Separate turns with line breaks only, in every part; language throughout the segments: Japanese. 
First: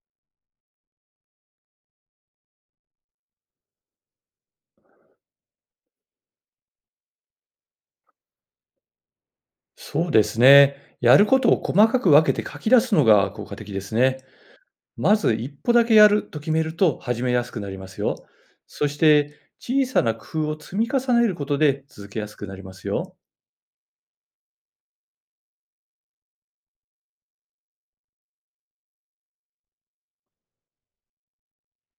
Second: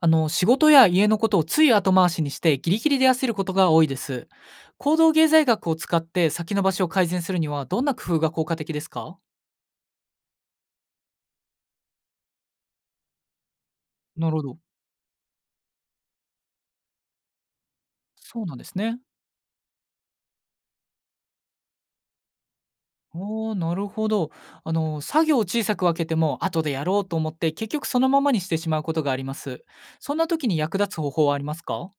仕事や家のことをつい後回しにしてギリギリで焦ることが多いです。行動経済学を使って先延ばしを改善するにはどんな工夫が効果的ですか？
そうですね。やることを細かく分けて書き出すのが効果的ですね。
なるほど。
まず一歩だけやると決めると始めやすくなりますよ。
そうなんです
そし
ね。
て小さな工夫を積み重ねることで続けやすくなりますよ。
おー、なるほど。作業を小さく分けても後でやろうと思って結局そのままにしてしまうことがあります。そんな時に役立つ方法はありますか？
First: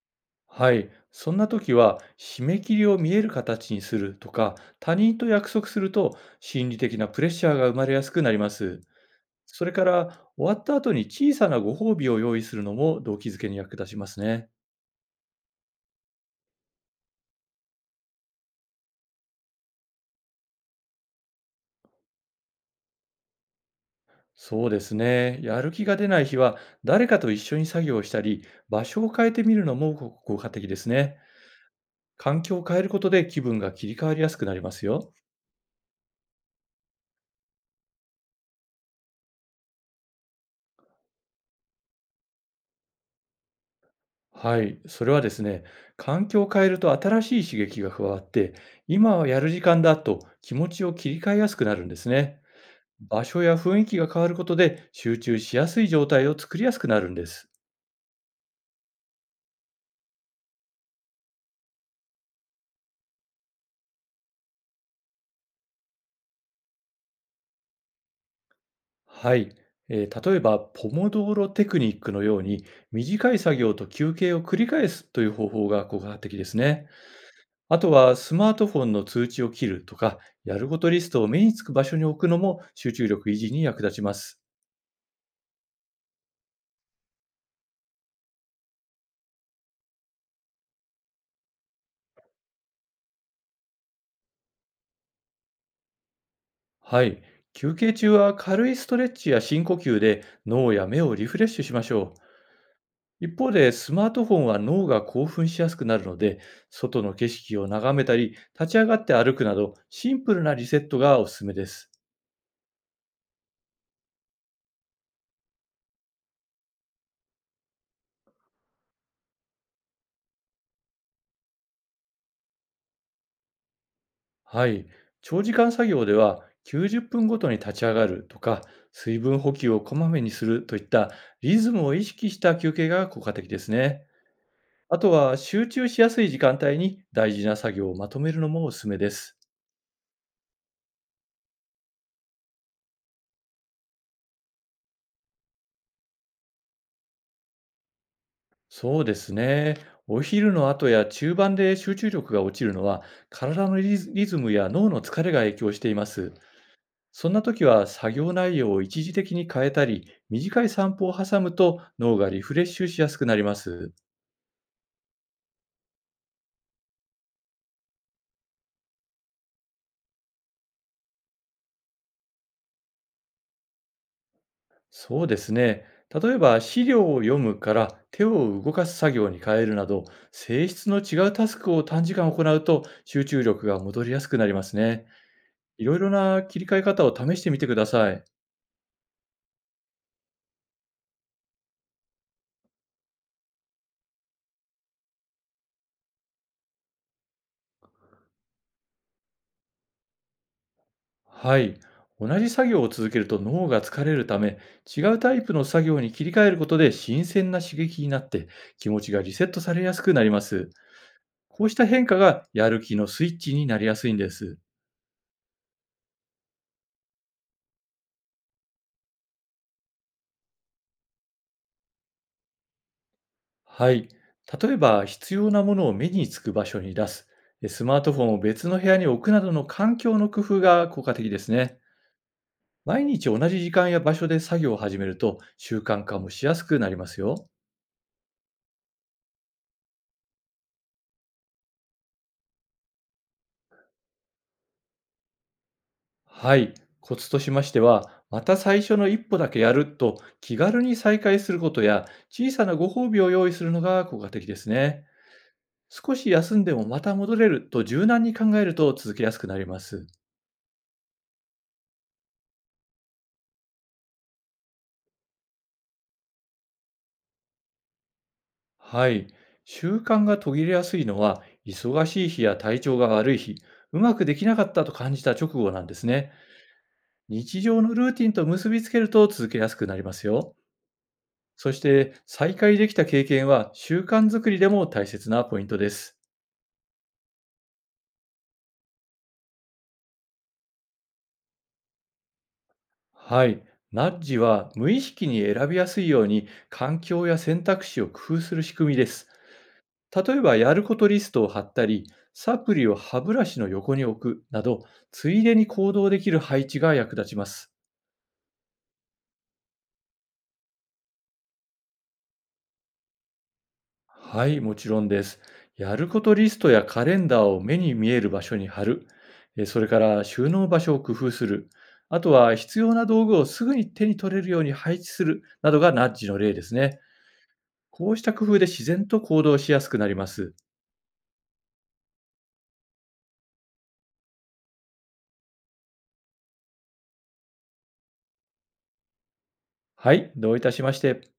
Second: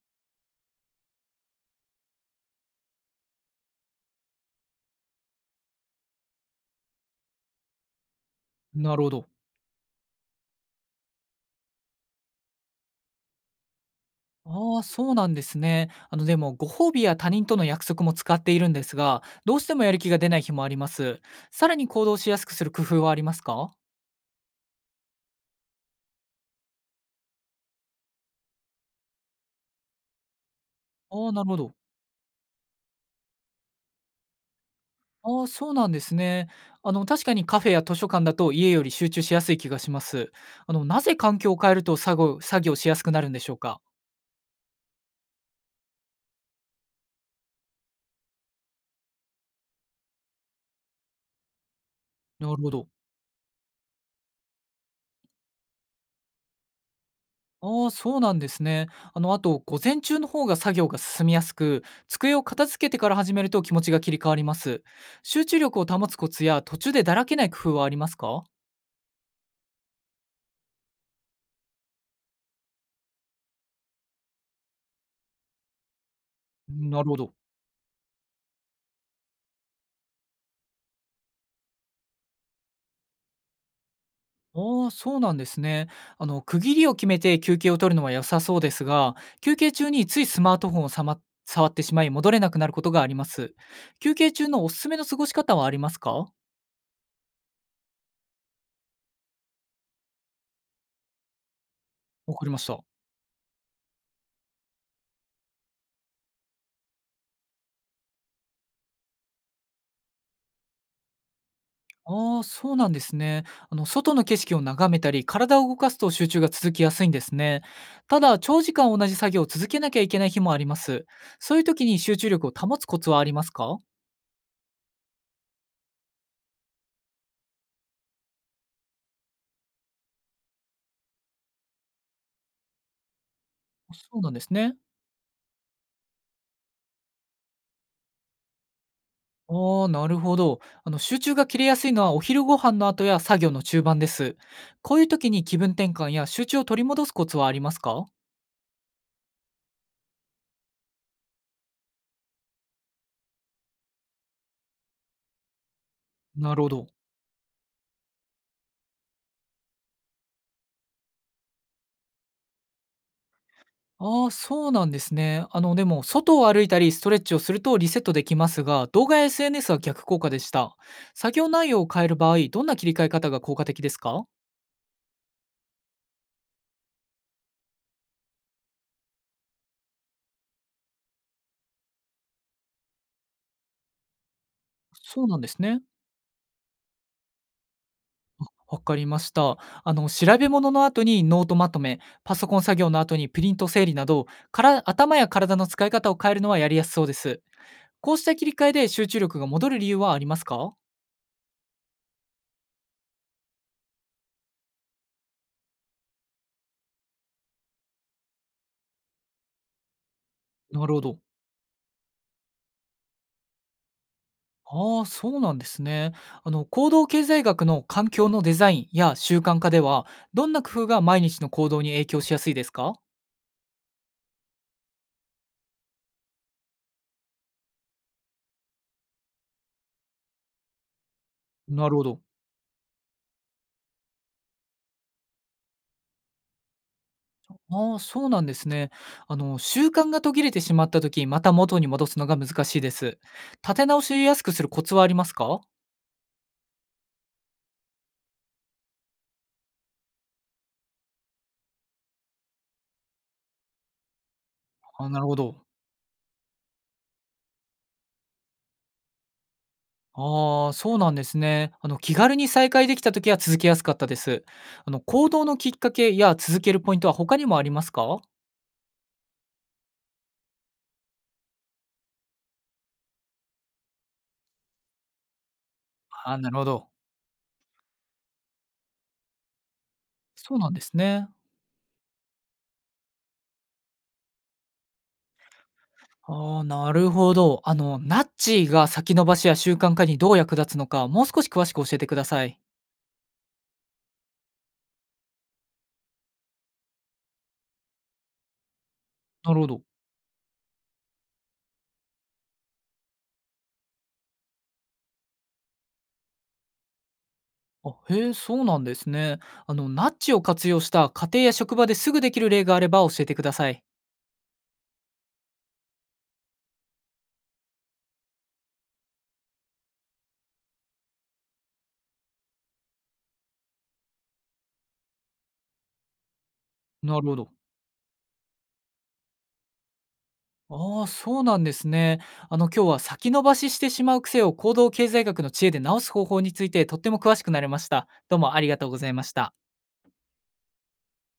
はい。そんな時は締め切りを見える形にするとか、他人と約束すると心理的なプレッシャーが生まれやすくなります。
なるほど。
それから、終わった後に小さなご褒美を用意するのも動機づけに役立ちますね。
ああ、そうなんですね。でも、ご褒美や他人との約束も使っているんですが、どうしてもやる気が出ない日もあります。さらに行動しやすくする工夫はありますか？
そうですね。やる気が出ない日は、誰かと一緒に作業をしたり、場所を変えてみるのもご効果的ですね。
ああ、なるほど。
環境を変えることで気分が切り替わりやすくなりますよ。
ああ、そうなんですね。確かにカフェや図書館だと家より集中しやすい気がします。なぜ環境を変えると作業しやすくなるんでしょうか？
はい。それはですね、環境を変えると新しい刺激が加わって、今はやる時間だと気持ちを切り替えやすくなるんですね。
なるほど。
場所や雰囲気が変わることで集中しやすい状態を作りやすくなるんです。
ああ、そうなんですね。あと、午前中の方が作業が進みやすく、机を片付けてから始めると気持ちが切り替わります。集中力を保つコツや途中でだらけない工夫はありますか？
はい、例えばポモドーロテクニックのように、短い作業と休憩を繰り返すという方法が効果的ですね。
なるほど。
あとは、スマートフォンの通知を切るとか、やることリストを目につく場所に置くのも集中力維持に役立ちます。
ああ、そうなんですね。区切りを決めて休憩を取るのは良さそうですが、休憩中についスマートフォンを触ってしまい戻れなくなることがあります。休憩中のおすすめの過ごし方はありますか？
はい、休憩中は軽いストレッチや深呼吸で脳や目をリフレッシュしましょ
わかりました。
う。一方で、スマートフォンは脳が興奮しやすくなるので、外の景色を眺めたり、立ち上がって歩くなど、シンプルなリセットがおすすめです。
ああ、そうなんですね。外の景色を眺めたり、体を動かすと集中が続きやすいんですね。ただ、長時間同じ作業を続けなきゃいけない日もあります。そういう時に集中力を保つコツはありますか？
はい。長時間作業では90分ごとに立ち上がるとか、水分補給をこまめにするといった、リズムを意識した休憩が効果的ですね。
そうなんですね。
あとは、集中しやすい時間帯に大事な作業をまとめるのもおすすめです。
ああ、なるほど。集中が切れやすいのはお昼ご飯の後や作業の中盤です。こういう時に気分転換や集中を取り戻すコツはありますか？
そうですね。お昼の後や中盤で集中力が落ちるのは、体のリズムや脳の疲れが影響しています。
なるほど。
そんな時は、作業内容を一時的に変えたり、短い散歩を挟むと脳がリフレッシュしやすくなります。
ああ、そうなんですね。でも、外を歩いたりストレッチをするとリセットできますが、動画や SNS は逆効果でした。作業内容を変える場合、どんな切り替え方が効果的ですか？
そうですね。例えば、資料を読むから手を動かす作業に変えるなど、性質の違うタスクを短時間行うと集中力が戻りやすくなりますね。
そうなんですね。
いろいろな切り替え方を試してみてください。
わかりました。調べ物の後にノートまとめ、パソコン作業の後にプリント整理など、から頭や体の使い方を変えるのはやりやすそうです。こうした切り替えで集中力が戻る理由はありますか？
はい。同じ作業を続けると脳が疲れるため、違うタイプの作業に切り替えることで新鮮な刺激になって、気持ちがリセットされやすくなります。
なるほど。
こうした変化がやる気のスイッチになりやすいんです。
ああ、そうなんですね。行動経済学の環境のデザインや習慣化では、どんな工夫が毎日の行動に影響しやすいですか？
はい。例えば、必要なものを目につく場所に出す、スマートフォンを別の部屋に置くなどの環境の工夫が効果的ですね。
なるほど。
毎日同じ時間や場所で作業を始めると習慣化もしやすくなりますよ。
ああ、そうなんですね。習慣が途切れてしまった時また元に戻すのが難しいです。立て直しやすくするコツはありますか？
はい。コツとしましては、また最初の一歩だけやると気軽に再開することや、小さなご褒美を用意するのが効果的ですね。
あなるほど。
少し休んでもまた戻れると柔軟に考えると続けやすくなります。
ああ、そうなんですね。気軽に再開できた時は続けやすかったです。行動のきっかけや続けるポイントは他にもありますか？
はい。習慣が途切れやすいのは、忙しい日や体調が悪い日、うまくできなかったと感じた直後なんですね。
ああなるほど。
日常のルーティンと結びつけると続けやすくなりますよ。
そうなんですね。
そして、再開できた経験は習慣づくりでも大切なポイントです。
ああ、なるほど。ナッジが先延ばしや習慣化にどう役立つのか、もう少し詳しく教えてください。
はい。ナッジは無意識に選びやすいように環境や選択肢を工夫する仕組みです。
なるほど。
例えば、やることリストを貼ったり、サプリを歯ブラシの横に置くなど、ついでに行動できる配置が役立ちます。
あ、へえ、そうなんですね。ナッジを活用した家庭や職場ですぐできる例があれば教えてください。
はい、もちろんです。やることリストやカレンダーを目に見える場所に貼る。それから、収納場所を工夫する。あとは、必要な道具をすぐに手に取れるように配置するなどがナッジの例ですね。
なるほど。
こうした工夫で自然と行動しやすくなります。
ああ、そうなんですね。今日は先延ばししてしまう癖を行動経済学の知恵で直す方法についてとっても詳しくなれました。どうもありがとうございました。
はい、どういたしまして。